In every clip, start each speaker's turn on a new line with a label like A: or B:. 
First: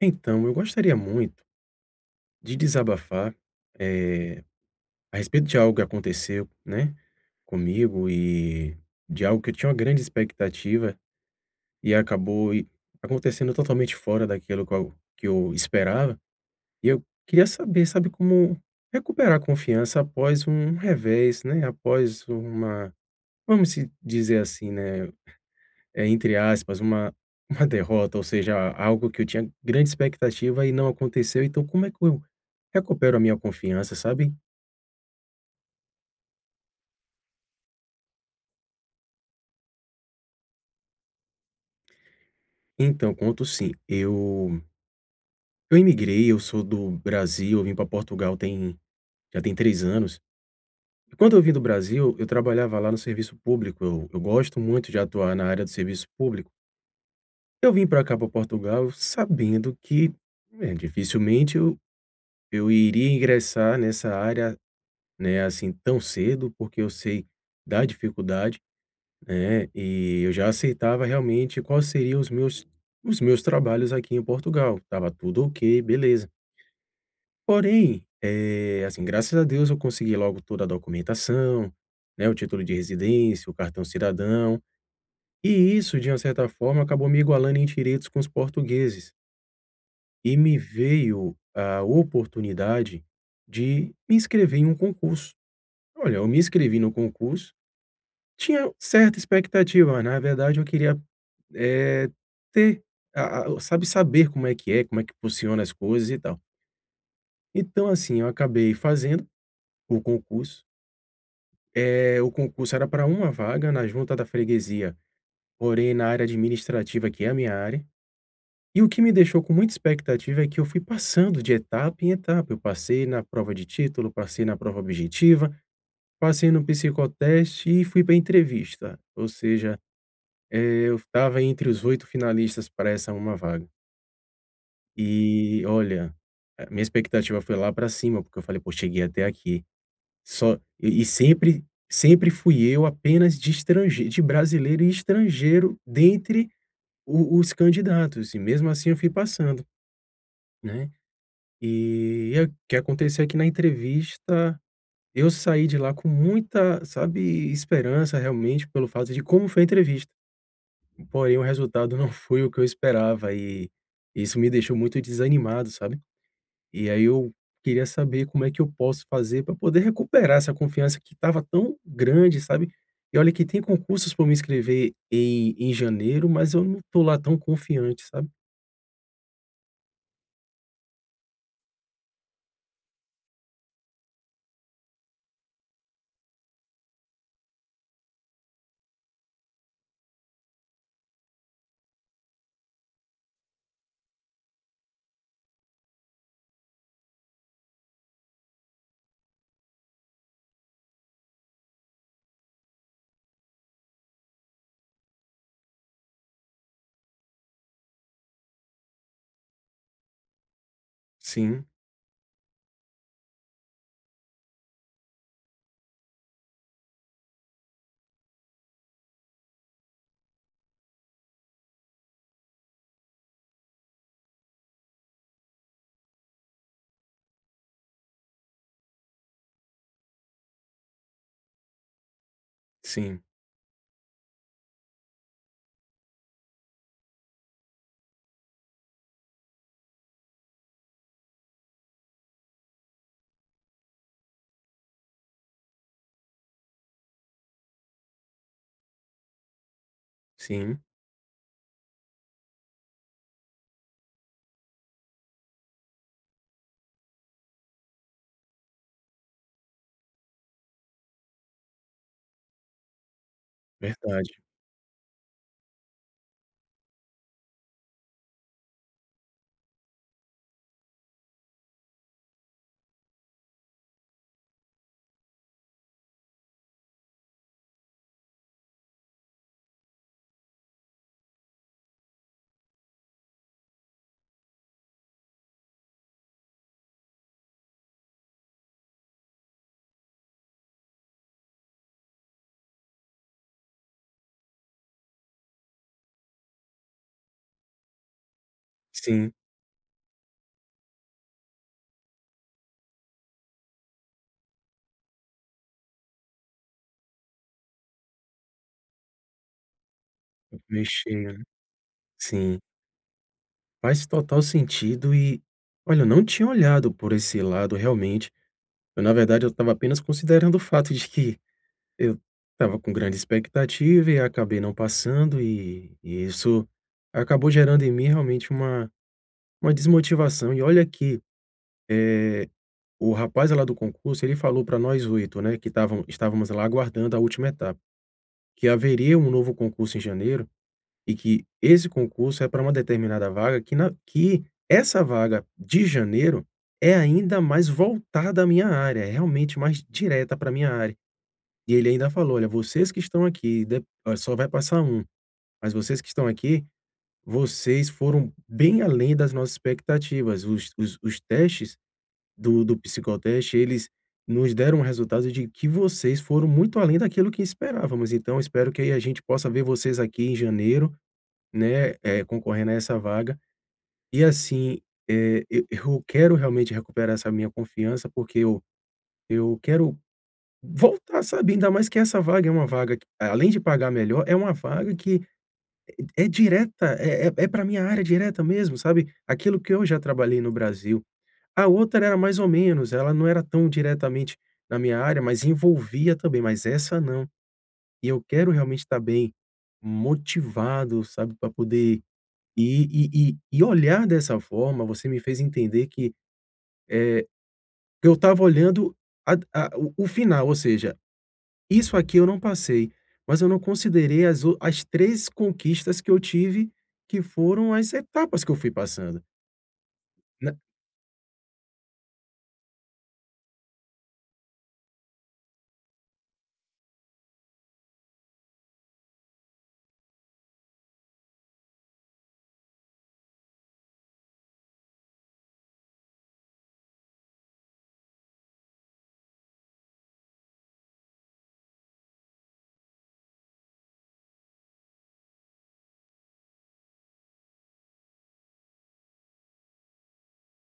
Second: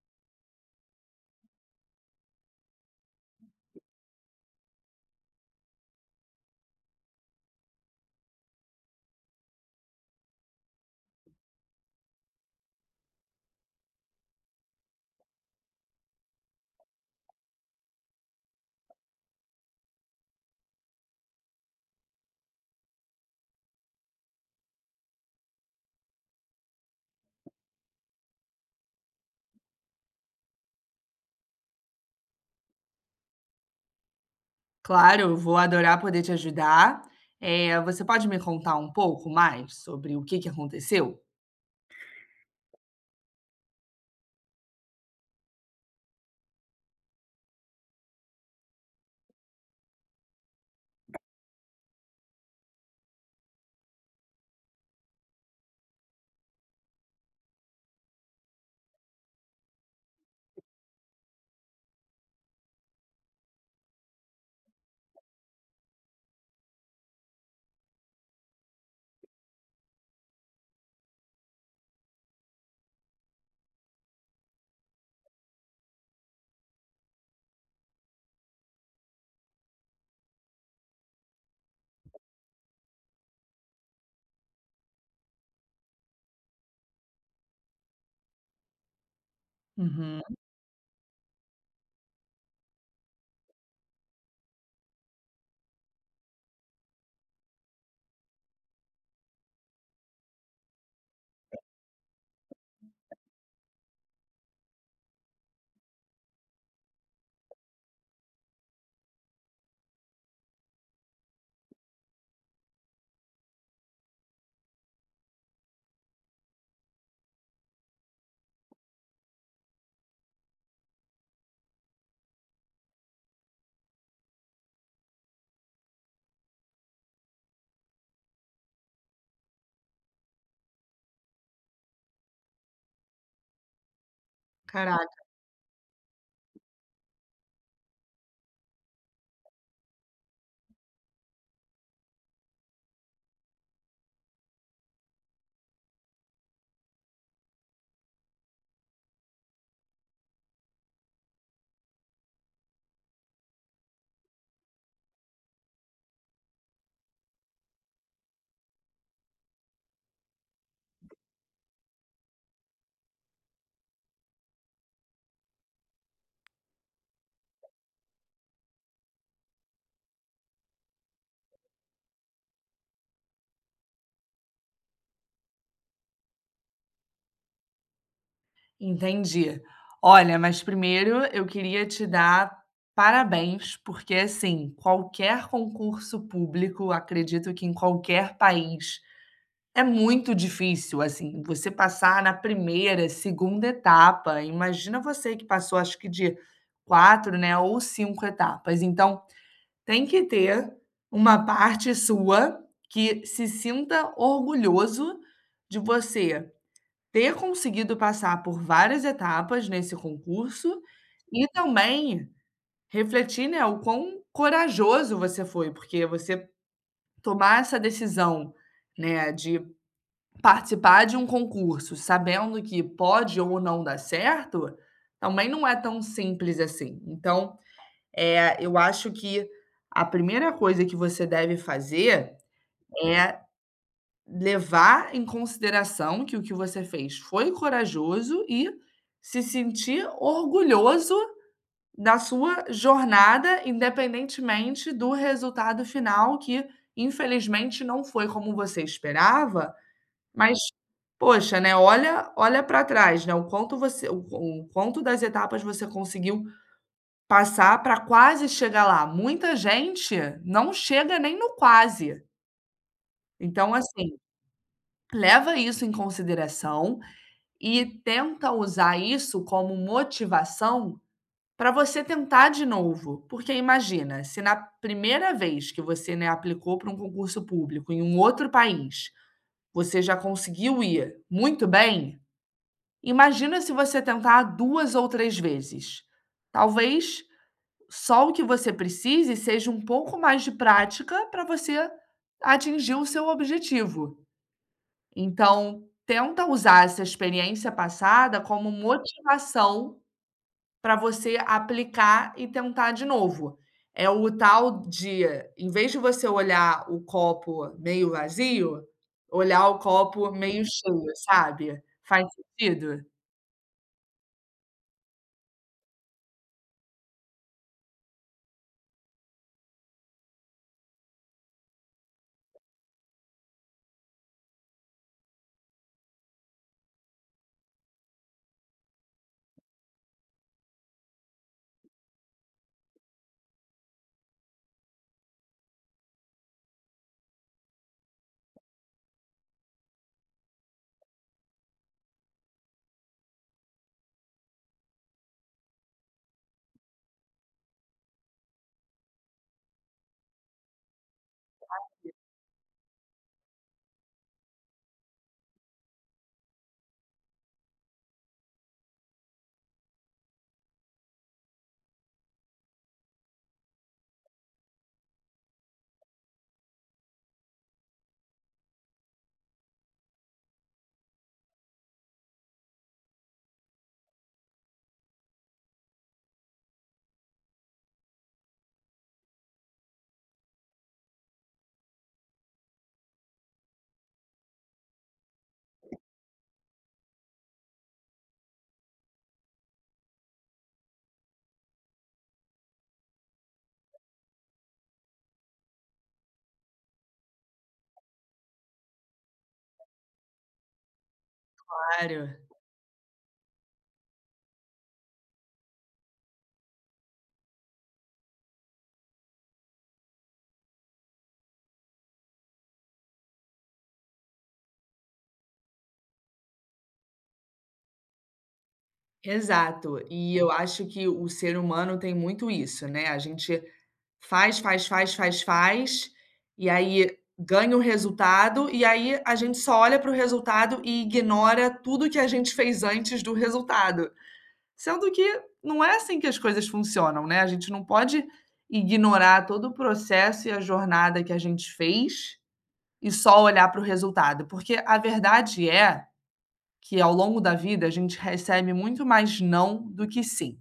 A: Então, eu gostaria muito de desabafar, eh, a respeito de algo que aconteceu, né, comigo e de algo que eu tinha uma grande expectativa e acabou acontecendo totalmente fora daquilo que eu esperava. E eu queria saber, sabe, como recuperar a confiança após um revés, né, após uma, vamos se dizer assim, né, é entre aspas, uma derrota, ou seja, algo que eu tinha grande expectativa e não aconteceu, então como é que eu recupero a minha confiança, sabe?
B: Claro, eu vou adorar poder te ajudar. Você pode me contar um pouco mais sobre o que aconteceu?
A: Então, conto sim. Eu imigrei, eu sou do Brasil, eu vim para Portugal tem, já tem 3 anos. E quando eu vim do Brasil, eu trabalhava lá no serviço público, eu gosto muito de atuar na área do serviço público. Eu vim para cá, para Portugal, sabendo que, dificilmente eu iria ingressar nessa área, né, assim, tão cedo, porque eu sei da dificuldade, né, e eu já aceitava realmente quais seriam os meus trabalhos aqui em Portugal. Estava tudo ok, beleza. Porém, assim, graças a Deus eu consegui logo toda a documentação, né, o título de residência, o cartão cidadão, e isso, de uma certa forma, acabou me igualando em direitos com os portugueses.
B: Uhum.
A: E me veio a oportunidade de me inscrever em um concurso. Olha, eu me inscrevi no concurso. Tinha certa expectativa, na verdade eu queria, eh, ter a sabe, saber como é que é, como é que funciona as coisas e tal. Então assim, eu acabei fazendo o concurso. O concurso era para uma vaga na junta da freguesia, porém na área administrativa, que é a minha área, e o que me deixou com muita expectativa é que eu fui passando de etapa em etapa, eu passei na prova de título, passei na prova objetiva, passei no psicoteste e fui para entrevista, ou seja, eu estava entre os 8 finalistas para essa uma vaga.
B: Caraca,
A: E olha, a minha expectativa foi lá para cima, porque eu falei: "Pô, cheguei até aqui". Só e sempre fui eu apenas de estrange de brasileiro e estrangeiro dentre o os candidatos, e mesmo assim eu fui passando, né. E o que aconteceu é que na entrevista, eu saí de lá com muita, sabe, esperança realmente pelo fato de como foi a entrevista. Porém, o resultado não foi o que eu esperava e isso me deixou muito desanimado, sabe. E aí eu queria saber como é que eu posso fazer para poder recuperar essa confiança que estava tão grande, sabe. E olha que tem concursos para me inscrever em janeiro, mas eu não tô lá tão confiante, sabe.
B: entendi. Olha, mas primeiro eu queria te dar parabéns, porque assim, qualquer concurso público, acredito que em qualquer país, é muito difícil, assim, você passar na primeira, segunda etapa. Imagina, você que passou acho que de 4, né, ou 5 etapas. Então, tem que ter uma parte sua que se sinta orgulhoso de você ter conseguido passar por várias etapas nesse concurso, e
A: Sim,
B: também refletir, né, o quão corajoso você foi, porque você tomar essa decisão, né, de participar de um concurso sabendo que pode ou não dar certo, também não é tão simples assim. Então, eu acho que a primeira coisa que você deve fazer
A: sim,
B: é levar em consideração que o que você fez foi corajoso e se sentir orgulhoso da sua jornada, independentemente do resultado final, que infelizmente não foi como você esperava, mas
A: sim,
B: poxa, né, olha para trás, né, o quanto você o quanto das etapas você conseguiu passar para quase chegar lá. Muita gente não chega nem no quase. Então, assim,
A: verdade.
B: leva isso em consideração e tenta usar isso como motivação para você tentar de novo. Porque imagina, se na primeira vez que você, né, aplicou para um concurso público em um outro país, você já conseguiu ir muito bem, imagina se você tentar 2 ou 3 vezes. Talvez só o que você precise seja um pouco mais de prática para você atingir o seu objetivo. Então, tenta usar essa experiência passada como
A: Sim,
B: motivação para você aplicar e tentar de novo. É o tal de, em vez de você olhar o copo meio vazio, olhar o copo meio
A: meio
B: cheio,
A: cheio, né.
B: sabe? Faz
A: Sim,
B: sentido?
A: faz total sentido e, olha, eu não tinha olhado por esse lado realmente. Eu, na verdade, eu estava apenas considerando o fato de que eu estava com grande expectativa e acabei não passando e isso acabou gerando em mim realmente uma desmotivação. E olha que, eh, o rapaz lá do concurso, ele falou para nós 8, né, que estavam estávamos lá aguardando a última etapa, que haveria um novo concurso em janeiro e que esse concurso é para uma determinada vaga que na que essa vaga de janeiro é ainda mais voltada à minha área, é realmente mais direta para minha área. E ele ainda falou: "Olha, vocês que estão aqui, de olha, só vai passar um, mas vocês que estão aqui, vocês foram bem além das nossas expectativas. Os testes do psicoteste, eles nos deram um resultado de que vocês foram muito além daquilo que esperávamos. Então, espero que aí a gente possa ver vocês aqui em janeiro, né, concorrendo a essa vaga". E assim, eu quero realmente recuperar essa minha confiança, porque eu quero voltar, sabe, ainda mais que essa vaga é uma vaga que, além de pagar melhor, é uma vaga que é direta, é pra minha área direta mesmo, sabe, aquilo que eu já trabalhei no Brasil. A outra era mais ou menos, ela não era tão diretamente na minha área, mas envolvia também, mas essa não. E eu quero realmente estar bem motivado, sabe, para poder
B: Claro.
A: ir e olhar dessa forma. Você me fez entender que eu estava olhando a o final, ou seja, isso aqui eu não passei, mas eu não considerei as 3 conquistas que eu tive, que foram as etapas que eu fui passando,
B: Exato. E eu
A: né.
B: acho que o ser humano tem muito isso, né? A gente faz, faz, faz, faz, faz, e aí ganha o resultado, e aí a gente só olha para o resultado e ignora tudo que a gente fez antes do resultado. Sendo que não é assim que as coisas funcionam, né, a gente não pode ignorar todo o processo e a jornada que a gente fez e só olhar para o resultado, porque a verdade é que ao longo da vida a gente recebe muito mais não do que sim.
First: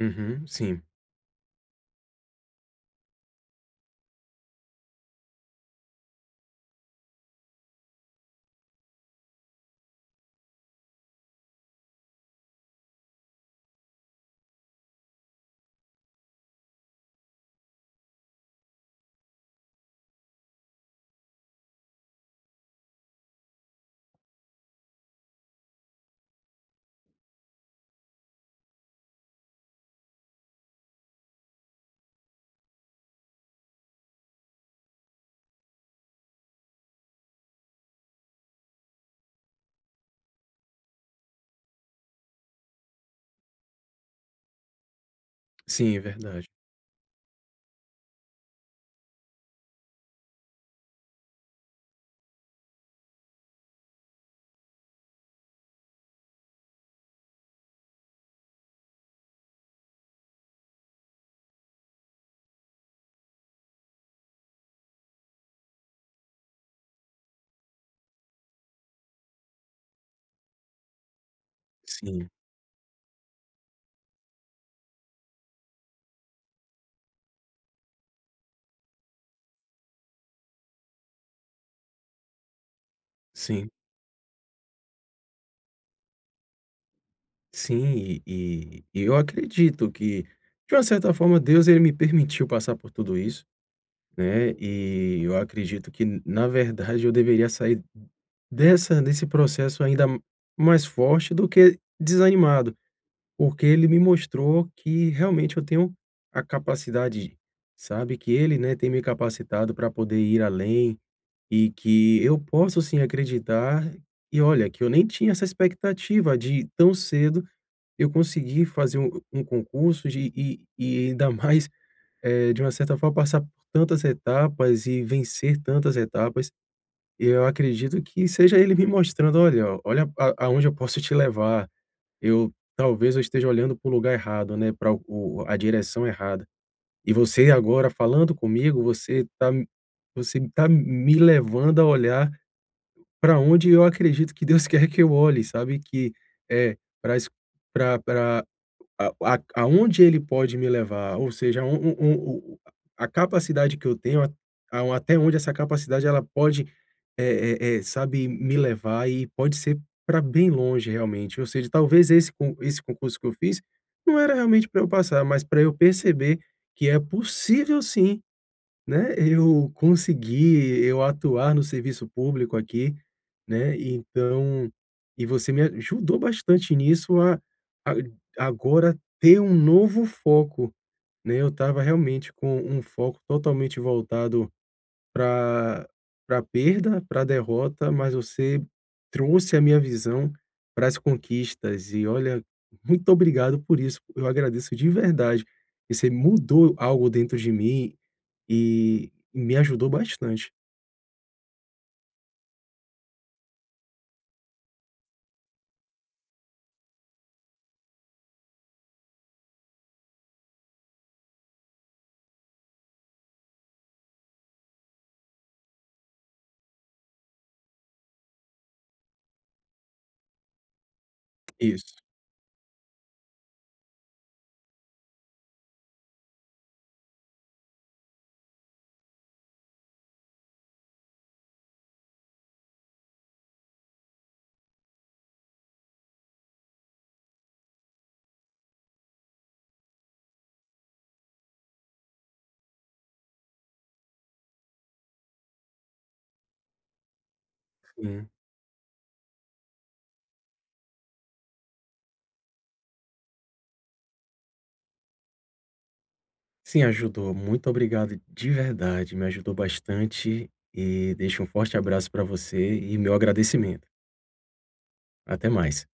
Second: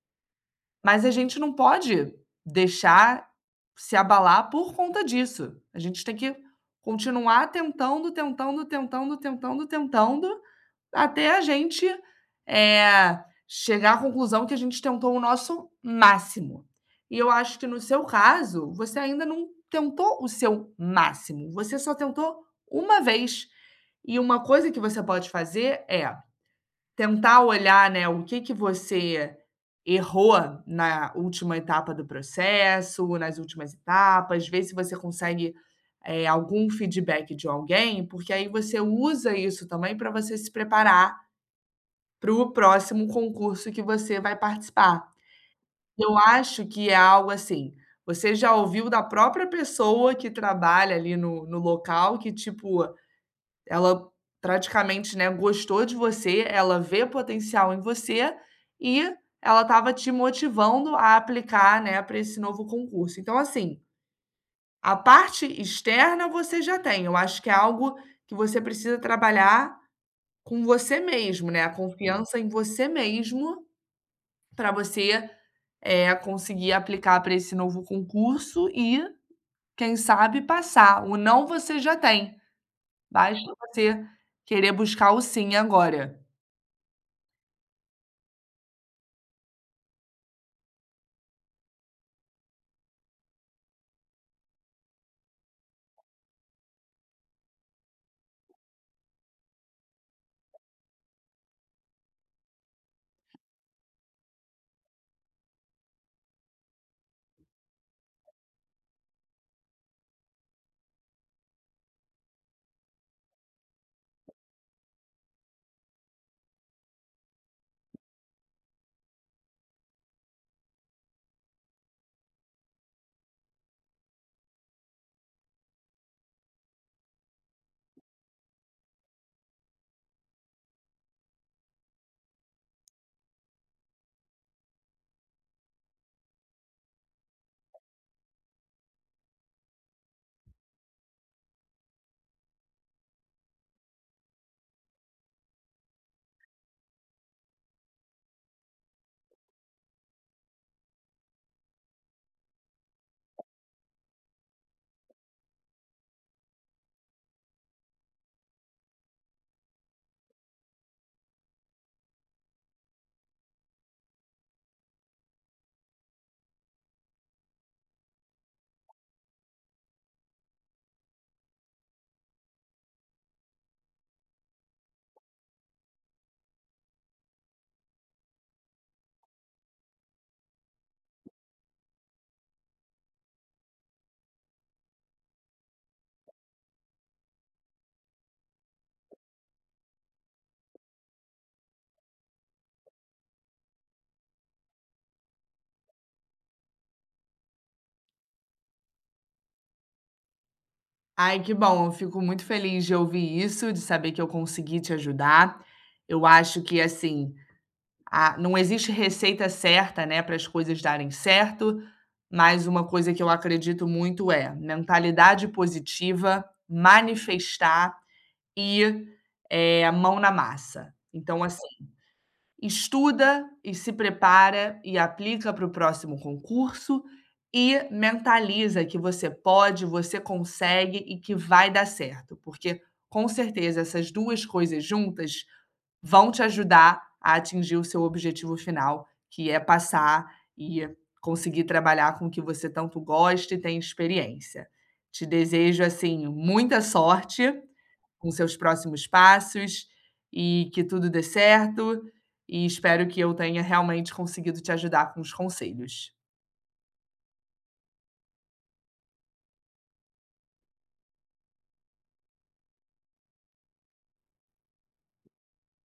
A: Uhum, sim,
B: Mas a gente não pode deixar se abalar por conta disso. A gente tem que continuar tentando, tentando, tentando, tentando, tentando, até a gente, chegar à conclusão que a gente tentou o nosso máximo. E eu acho que no seu caso, você ainda não tentou o seu máximo, você só tentou uma vez. E uma coisa que você pode fazer é tentar olhar, né, o que você errou na última etapa do processo, nas últimas etapas, ver se você consegue, algum feedback de alguém, porque aí você usa isso também para você se preparar para o próximo concurso que você vai participar.
A: sim, é
B: Eu
A: verdade.
B: acho que é algo assim, você já ouviu da própria pessoa que trabalha ali no local, que tipo, ela praticamente, né, gostou de você, ela vê potencial em você e ela estava te motivando a aplicar, né, para esse novo concurso. Então, assim, a parte externa você já tem. Eu acho que é algo que você precisa trabalhar com você mesmo, né? A
A: Sim,
B: confiança em você mesmo para você é conseguir aplicar para esse novo concurso e, quem sabe, passar. O não você já tem. Basta
A: sim,
B: você querer buscar o sim agora.
A: sim, e eu acredito que, de uma certa forma, Deus ele me permitiu passar por tudo isso, né, e eu acredito que, na verdade, eu deveria sair dessa desse processo ainda mais forte do que desanimado. Porque ele me mostrou que realmente eu tenho a capacidade, sabe, que ele, né, tem me capacitado para poder ir além e que eu posso sim acreditar. E olha, que eu nem tinha essa expectativa de tão cedo eu conseguir fazer um concurso e ainda mais, de uma certa forma, passar por tantas etapas e vencer tantas etapas. Eu acredito que seja ele me mostrando, olha, olha aonde eu posso te levar, eu talvez eu esteja olhando para o lugar errado, né, para o a direção errada. E você agora falando comigo, você tá me levando a olhar para onde eu acredito que Deus quer que eu olhe, sabe, que é, para es pra pra a a aonde ele pode me levar, ou seja, o a capacidade que eu tenho, até onde essa capacidade ela pode, sabe, me levar, e pode ser para bem longe realmente, ou seja, talvez esse concurso que eu fiz, não era realmente para eu passar, mas para eu perceber que é possível sim, né, eu atuar no serviço público aqui, né, então, e você me ajudou bastante nisso, a agora ter um novo foco, né. Eu estava realmente com um foco totalmente voltado para perda, para derrota, mas você trouxe a minha visão para as conquistas e olha, muito obrigado por isso, eu agradeço de verdade, e você mudou algo dentro de mim e me ajudou bastante.
B: Ai, que bom. Eu fico muito feliz de ouvir isso, de saber que eu consegui te ajudar. Eu acho que, assim, a não existe receita certa, né, para as coisas darem certo, mas uma coisa que eu acredito muito é mentalidade positiva, manifestar e, mão na massa. Então, assim,
A: Isso,
B: estuda e se prepara e aplica para o próximo concurso e mentaliza que você pode, você consegue e que vai dar certo, porque com certeza essas duas coisas juntas vão te ajudar a atingir o seu objetivo final, que é passar e conseguir trabalhar com o que você tanto gosta e tem experiência. Te desejo assim muita sorte
A: sim.
B: com seus próximos passos e que tudo dê certo. E espero que eu tenha realmente conseguido te ajudar com os conselhos.
A: Sim, ajudou. Muito obrigado de verdade, me ajudou bastante e deixo um forte abraço para você e meu agradecimento. Até mais.